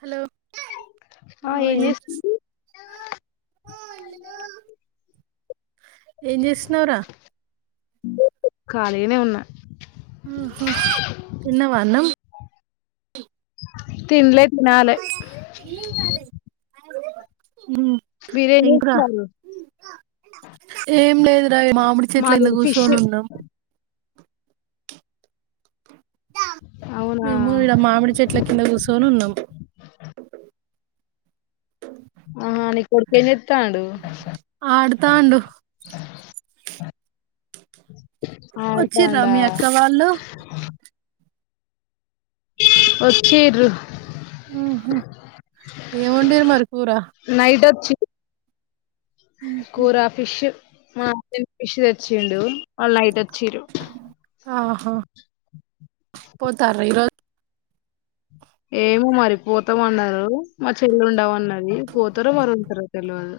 Hello ఆ ఏం ఇన్పిస్ చేస్తుంది [inaudible] ఏం చేస్తున్నావ్ రా ఖాళీగనే ఉన్నా ఆహ తిన్నవా అన్నం తిన్లే తినాలే హ్మ్ మీరు ఏం చేస్తున్నారు ఏం లేదు రా మామిడి చెట్ల మాది కింద ఫిష్ కూస్సోని ఉన్నాం అవునా మేము ఈడ మామిడి చెట్ల కింద కూర్చొని ఉన్నాం ఆ నీ కొడుకు ఏం చెత్తండు ఆడతాండు వచ్చిర్రా ఆడుతాండా మీ అక్క వాళ్ళు వచ్చిర్రు ఆహా ఏం వండిర్రు మరి కూర చీ కూర ఫిష్ మార్నింగ్ ఫిష్ తెచ్చిండు వాళ్ళు నైట్ వచిర్రు ఆహా పోతార్రా ఈరోజు ఏమో మరి పోతామన్నారు మా చెల్లె ఉండమన్నది పోతారో మరి ఉంటారో తెల్వదు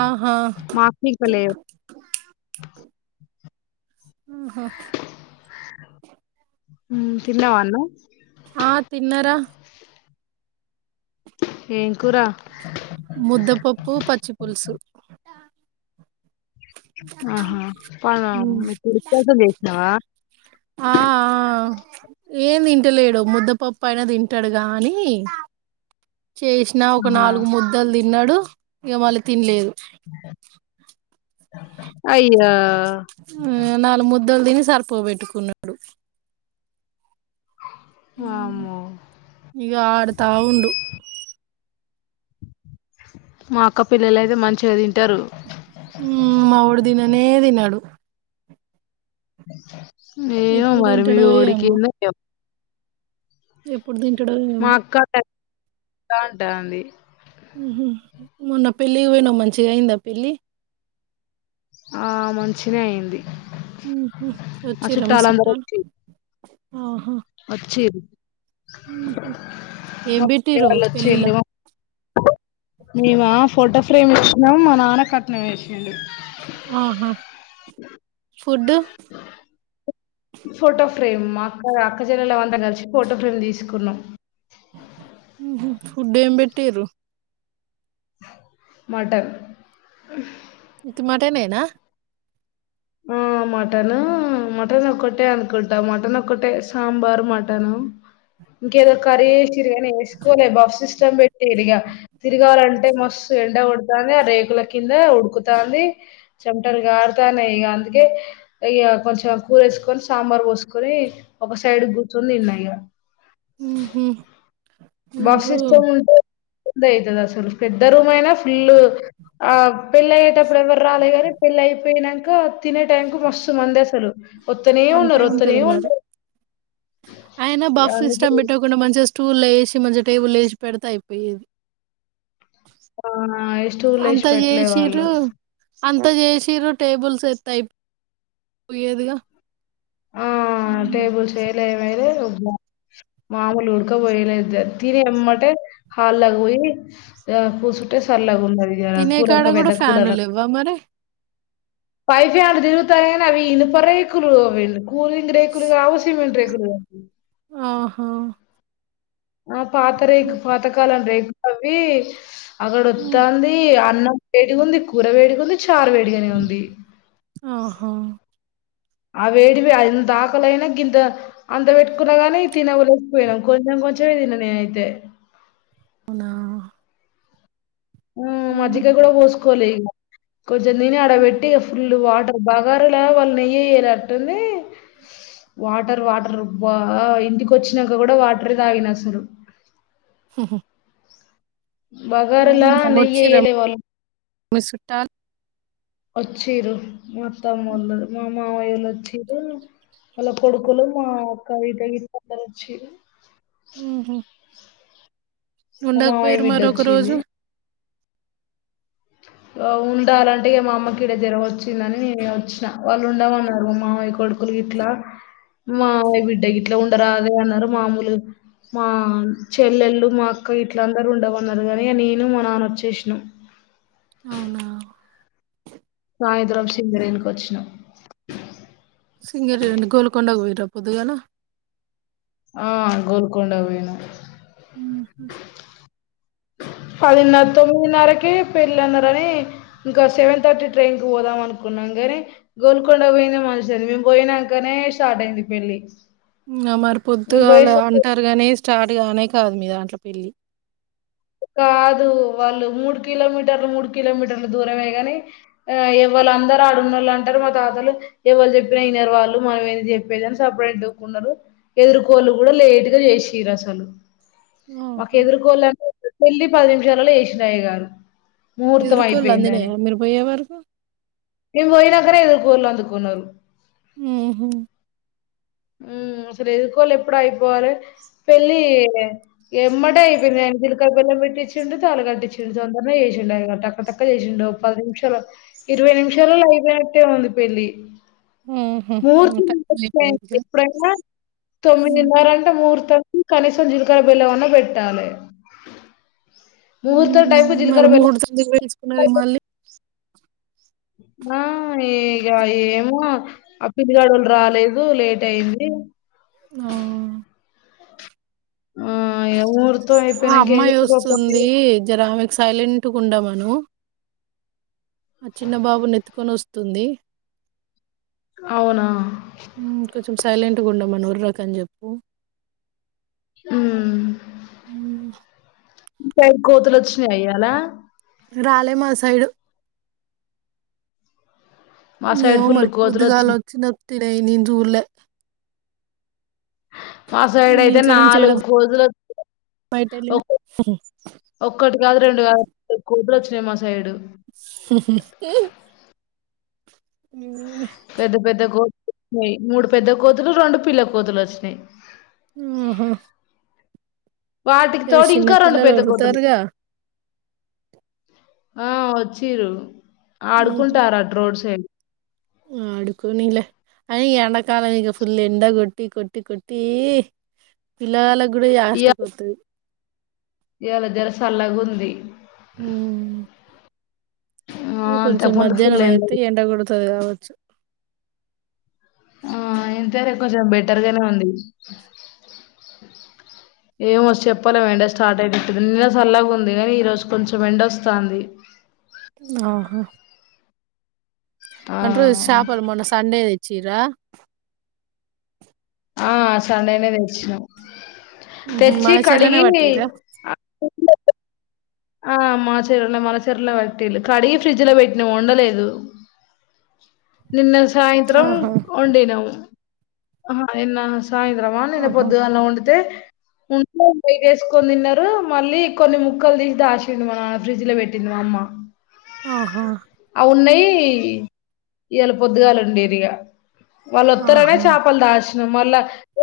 ఆహా మా [unintelligible] లే ఆహా మ్మ్ తిన్నవా అన్నం ఆ తిన్న రా ఏం కూర ముద్దపప్పు పచ్చి పులుసు ఉహూ ఫోన్ ఉమ్. మీ కొడుకు కోసం చేసినావా ఆ ఆ ఏంది తింటలేడు ముద్దపప్పు అయినా తింటాడు గా అనీ చేసినా ఒక ఆహా నాలుగు ముద్దలు తిన్నాడు ఇగా మళ్ళీ తినలేదు అయ్యో ఉమ్ నాలుగు ముద్దలు తిని సరిపోబెట్టుకున్నాడు ఉమ్ వామ్మో ఇగ ఆడుతా ఉండు మా అక్క పిల్లలయితే మంచిగా తింటారు ఉమ్ మావోడు తిననే తినడు ఏమో ఎప్పుడు మరీ మీ తింటాడో వాడికి ఏందో ఏమో ఎప్పుడు తింటడో ఏమో డా అంటంది ఉహూ మొన్న పెళ్లికి పోయినావ్ మంచిగ అయిందా పెళ్లి ఆ మంచిగనే అయింది ఉహూ మా వచ్చిర్రా మీ చుట్టాలందరూ చుట్టాలు వచ్చి ఆహా వచ్చిర్రు ఉహూ మా పిన్ని వాళ్ళు వచ్చిల్లు మేమా ఫోటో ఫ్రేమ్ ఇచ్చినం మా నాన్న కట్నం వేసిండు ఆహా ఫుడ్ ఫోటో ఫ్రేమ్ మా అక్క అక్క చెల్లలు అంతా కలిసి ఫోటో ఫ్రేమ్ తీసుకున్నాం ఉహూ ఫుడ్ ఏం పెట్టిర్రు మటన్ ఉత్తి మటనేనా ఆ మటన్ మటన్ ఒకటే అనుకుంటా మటన్ ఒక్కటే సాంబార్ మటన్ ఇంకేదో కర్రీ వేసిర్రు కానీ వేసుకోలే బఫ్ సిస్టం పెట్టిర్రిగా తిరగాలంటే మస్త్ ఎండగోడు తాంది ఆ రేకుల కింద ఉడుకుతాంది చెమటలు కారుతాన్నయిగా అందుకే ఇగ కొంచెం కూర ఏసుకొని సాంబార్ పోసుకొని ఒక సైడ్ కూర్చొని తిన్న ఇగ [inaudible] ఉహు బిఫ్ సిస్టమ్ ఉంటే [unintelligible] అసలు పెద్ద రూమ్ అయినా ఫుల్ ఆ పెళ్ళయ్యేటప్పుడు ఎవరు రాలే గానీ పెళ్ళయిపోయిన క తినే టైమ్ కు మస్తు మంది అసలు వత్తనే అంతే ఉన్నరు వత్తనే ఉంటది మరి ఉన్నరు అయిన బఫ్ అందుకే సిస్టమ్ పెట్టకుండ మంచిగా స్టూల్ లేసి మంచిగ టేబుల్ ఏషి పెడితే అయిపోయేది ఉమ్ ఇగ స్టూల్ అంత ఏసి పెట్లే చేసిర్రు వాళ్ళు అంత చేసిర్రు టేబుల్స్ ఏత్తే అయిపోయేదిగా ఆ ఉమ్. టేబుల్స్ ఏయలే ఏమెయేల్ మాములు ఉడక పోయలేదు తిని ఎంబటే హాల్ లోకి పోయి య కూసుంటే సల్లగ ఉన్నదిగ తినే కూలర్ కాడ క కూడా పెద్ద ఫ్యాన్లు కూలర్ లేవ్వా మరి పై ఫ్యాన్లు తిరుగతనాయి కానీ అవి ఇనుప రేకులు అవి కూలింగ్ రేకులు కావు సిమెంట్ రేకులు ఆహా ఆ పాత రేకు పాతకాలం రేకు అవి ఉమ్. అక్కడొత్తంది అన్న వేడిగా ఉంది కూర వేడిగా ఉంది చారు వేడిగనె ఉంది ఆహా ఆ వేడివి ఎంతాకాలైన గింత అంత పెట్టుకున్నగానీ తినవలేకపోయినం కొంచెం కొంచెమే తిన్న నేనైతే అవునా ఉమ్ మజ్జిగ గూడా పోస్కోలే ఇగ కొంచెం తిని ఆడ పెట్టి ఫుల్ వాటర్ బగారులా వాళ్ళు నెయ్యి ఏయలే అట్టుంది వాటర్ వాటర్ ఉబ్బ ఇంటిక వచ్చినంక కూడా వాటరే తాగిన అసలు హు హుమ్ బగారాలా వచ్చి ర నెయ్యేయ్యలే వాళ్ళు. మి సుట్టాలు ఒచ్చిరు మా అత్తమోళ్ళు మా మామయోలోచ్చిరు వాళ్ళ కొడుకులు మా అక్క ఇ అందరొచ్చిరు ఉమ్ హు మా మామయ్య ఉండకపోయిరు మరొక రోజు బిడ్డొచ్చింది. అ ఉండాలంటే ఇగ మా అమ్మకీడ జరవొచ్చిందని నేనిగ వచ్చినా వాళ్ళున్డమన్నరు మా మామయ కోడ్ కొడుకులు యిట్లా మావయ బిడ్డ గిట్లా ఉండరాదే అన్నరు మామూలు మా చెల్లెళ్ళు మా అక్క ఇట్లందరూ ఉండవన్నరు కని నేను మా నాన వచ్చేసినం [inaudible] అవునా సాయంత్రం సింగరేణికొచ్చినం సింగరేణి గోలుకొండకు పోయిరా పొద్దుగాల ఆ గోలుకొండ కుపోయినం ఉ హ పదిన్నర్ తొమ్మిదిన్నరకే పెళ్లన్నరని ఇంక సెవెన్ థర్టీ ట్రైన్ కి పోదామనుకున్ నంగని గోల్కొండ పోయిందేమాంచె మేము పోయినంకనే స్టార్ట్ అయింది పెళ్లి ఇంగ మరి పొద్దుగాల అంటరుగనే స్ స్టార్ట్గానే కాదు మీ దాంట్ల పెళ్ళి కాదు వాళ్ళు మూడు కిలోమీటర్లు మూడు కిలోమీటర్లు దూరమే గని ఆ ఎవ్వలు అందరు అడున్నుల్లంటరు మా తాతలు ఎవలుజెప్పిన ఇనరు వాళ్ళు మనమేందిజెప్పేది అని సప్పుడంత వుకున్నరు ఎదుర్కోళ్లు గూడ లేట్ గా జెశిరసలు మాకే ఆహా. ఎదుర్కోళనే పె ళ్లి పది నిమిషాలల చేసింద అయ్యగారు ముహూర్త ఎదురుకోళ్ళు మయిపోయిందని అందినయా మీరు పోయే వరకు నేవోయినంకనే ఓలందుకున్నరు ఉమ్ హు సరే ఇదికోలే ఎప్పుడ ఆయిపోవారు పెళ్లిి ఎమ్మాట అయిపోయింది జిలకర బెల్లం పెట్టించిండు తాలి గట్టిఇచ్చిండు తొందరగా చేసిండడి ఐగంట అక్కడటక్క చేసిండడు ఒక పది నిమిషాలు ఇరవై నిమిషాలలో అయిపోయినట్టే ఉంది పెళ్ళి మూర్తి టైం అయిపోయిందిగా ఎప్పుడైనా హ్మ్. తొమ్మిదిన్నర అంటే మూర్ తమ్ కనీసం జీలకర బిల్లవన్న పెట్టాలే ముహూర్తం ఉమ్ టైంకి మరి జీలకర్ర బెల్లం మూర్తం ఎందుకు పెట్టించుకున్నారు మళ్ళీ ఆ ఇక ఏమో ఆ పిల్లిగడో లు రాలేదు దు లేట్ అయింది ఆ ఆ ఇగ ముహూర్తం ఆ అయిపోయినంక ఏం అమ్మాయి చేయాలి పాపం? వస్తుంది జరమెకు సైలెంట్గా ఉండ మను ఆ చిన్న బాబు నెత్తుకొని వస్తుంది అవునా హ్మ్. కొంచెం సైలెంట్గా ఉండమనుర్రక అని చెప్పు ఉమ్ హ్మ్. ఇంటికడ్కి కోతులు వచ్చినయి ఇ య్యాలా రాలే మా సైడు మా సైడ్ ఏమో ఫుల్ మరీ కోతులు పొద్దుగాల వచ్చినాయి. వచ్చిందొ తే నేన్ చూళ్ల మా సైడ్ అయితే నాలుగు కోతులు బయట వ వెళ్ళిన ఓక్ ఒక్కటి కాదు రెండు కాదు [inaudible] వచ్చినాయి మా సైడు ఉన్నీలే యి మూడు పెద్ద కోతులు రెండు పిల్ల కోతులు వచ్చినాయ్ ఆహా వాటికి ఎవరు తోడు ఇంకా రెండు చిన్నపిల్లలు పెద్ద కోతులు ఒర్రుతారుగా ఆ వచ్చిరూ ఆడుకుంటారఅటు రోడ్ సైడ్ ఆడుకునిలె అ ఈ ఎండాకాలం ఇగ ఫుల్ ఎండ గొట్టి, కొట్టి, కొట్టీ, పిల్లగాలకు. గుడు యాష్టకత్తున్ ఇయాళ జర సల్లగుంది ఆ! ఇగ కొంచెం అంతకుముందు మధ్యాహ్నం ఫుల్ అయితే ఎండ గొడు తుంది గావచ్చు ఆ ఇంతరే కొంచెం బెటర్గానే ఉంది ఏమో చెప్పలేం ఎండ స్టార్ట్ అయిటట్టు [unintelligible] నిన్న సల్లగుందీ, ఈ రోజు కొంచెం ఎండ ఒస్తాంది. ఆహా ఆ అంట్రూ సాపలు మొన్న సండే ఎచ్చీరా ఆ సండేనే దెచ్చినం ఉహు తెచ్చీ మన చెర్లనే కడిగీ పట్టిర్రా [unintelligible] ఆ మాచెరలో మనచెరులో పెట్టిళ్ళు, కడిగి ఫ్రిడ్జ్ లో వెట్నం ఒండలేదు. నిన్న సాయంత్రం ఆహా ఒండినం అహ ఇన్న సాయంత్రమా నిన్న ఆహా పొద్దుగాల్నా ఒండితే ఉండే [unintelligible] ఏసుకొని తిన్నారు మళ్ళీ కొన్ని ముక్కలు దీ దాశిండు మా నాన ఫ్రిడ్జ లో వెట్టింది మా అమ్మా. ఆహా ఈ ఇయ్యాల పొద్దుగాల ఒండీరిగ వాళ్ళు ఒత్తరనే ఆహా చేపలు దాచి మళ్ళ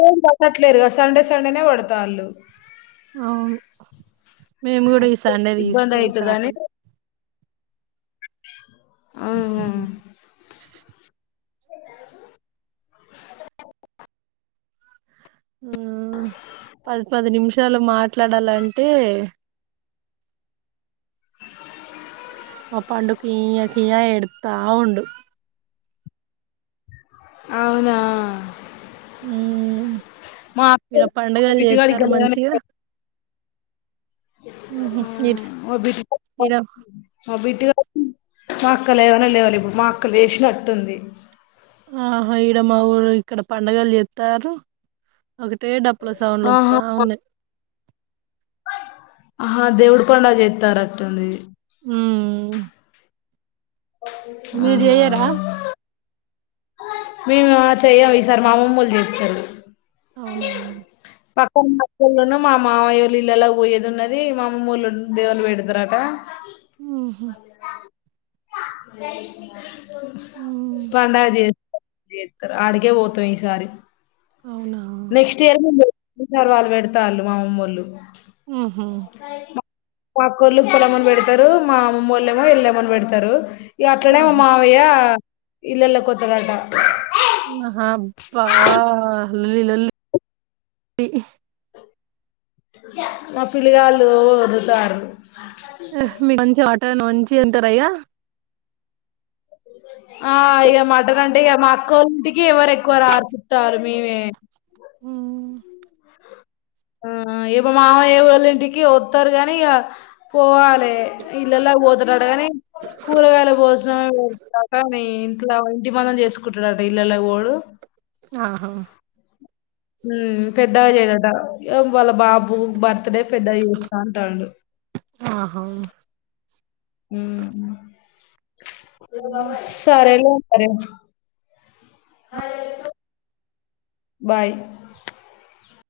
ఏం పట్టట్లేరుగా సండే సండేనే పడతాళ్ళు అవును మేం గూడా ఈ సండే ఇబ్బంది దీసుకోవాలి అయితదని చాపలు ఆహా ఊహ్ పది పది నిమిషాలు మాట్లాడాలంటే మా పండు కియ్య కియ్య ఎడుత్తా ఉండు అవునా ఊహ్ మా ఈడ అక్క పండగలు చేత్తరు బిట్టిగాడికి లేవనే మంచిగా ఉహు ఈడ [unintelligible] ఈడ మా అక్క లేవనే లేవాలె ఇప్పుడు, మా అక్క లేసినట్టుంది. ఆహా ఈడ మా ఊరు ఇక్కడ పండగలు చేత్తారు ఒక. టే డప్పుల సౌండ్లు ఆహా ఒత్తా ఉన్నయ్ అహా దేవుడు పండగ జేత్తారు అత్తుంది ఊమ్ అహా మేమా చెయ్యం ఈసారి మా అమమ్మోళ్ళు జేత్తరు అవునా తర్ మధ్యలున్న మా మావయ్యోల్ల ఇల్లల్ల వొయ్యేది ఉన్నదీ, మా అమమ్మోళ్ళు దేవళ్ళు వెడతరట. ఊహు ఉమ్ పండగ జే జేత్తరు ఆడికే వోతవ్ ఈసారి అవునా నెక్స్ట్ ఇయరు [unintelligible] వాళ్ళు వెడతాళ్ళు మా అమమ్మోల్లు. ఉహు మా అక్కోళ్ళు పొలమ్మని పెడతరు, మా అమమ్మోళ్ళేమో ఎల్లమని పెడతరు. ఇగ అట్లనే మా ఆహా మావయ్యా ఇల్లల్లక్ వోతడంట అహా అబ్బా లొల్లి లొల్లి [inaudible] మా పిల్లిగాళ్ళు వర్రుతారు అహ్ మీ మంచిగ మటన్ మంచిగ ఇంటర ఇగ ఆ ఇగ మటన్ అంటే ఇగ మా అక్కోళింటికి ఎవరు ఎక్కువ రారు చుట్టాలు మేమే ఉమ్, ఆ [unintelligible] మా మామయ్య వాళ్ళ ఇంటికి వత్తరు గానీ ఇగ పోవాలే, ఇల్లల్లక్ వోతుర. టగాని కూరగాయల భోజనాలు పెడతారని ఇంట్లో ఇంటి పనులు చేసు కుట్టడట ఇళ్లల్లోకి పోడు. ఆహా మ్మ్ పె డాగేదట ఏం వాళ్ళ బాబు బర్త్డే పెద్దగ చేస్తా అంటాండు. ఆహా మ్మ్ సరేలే మరే అ బాయ్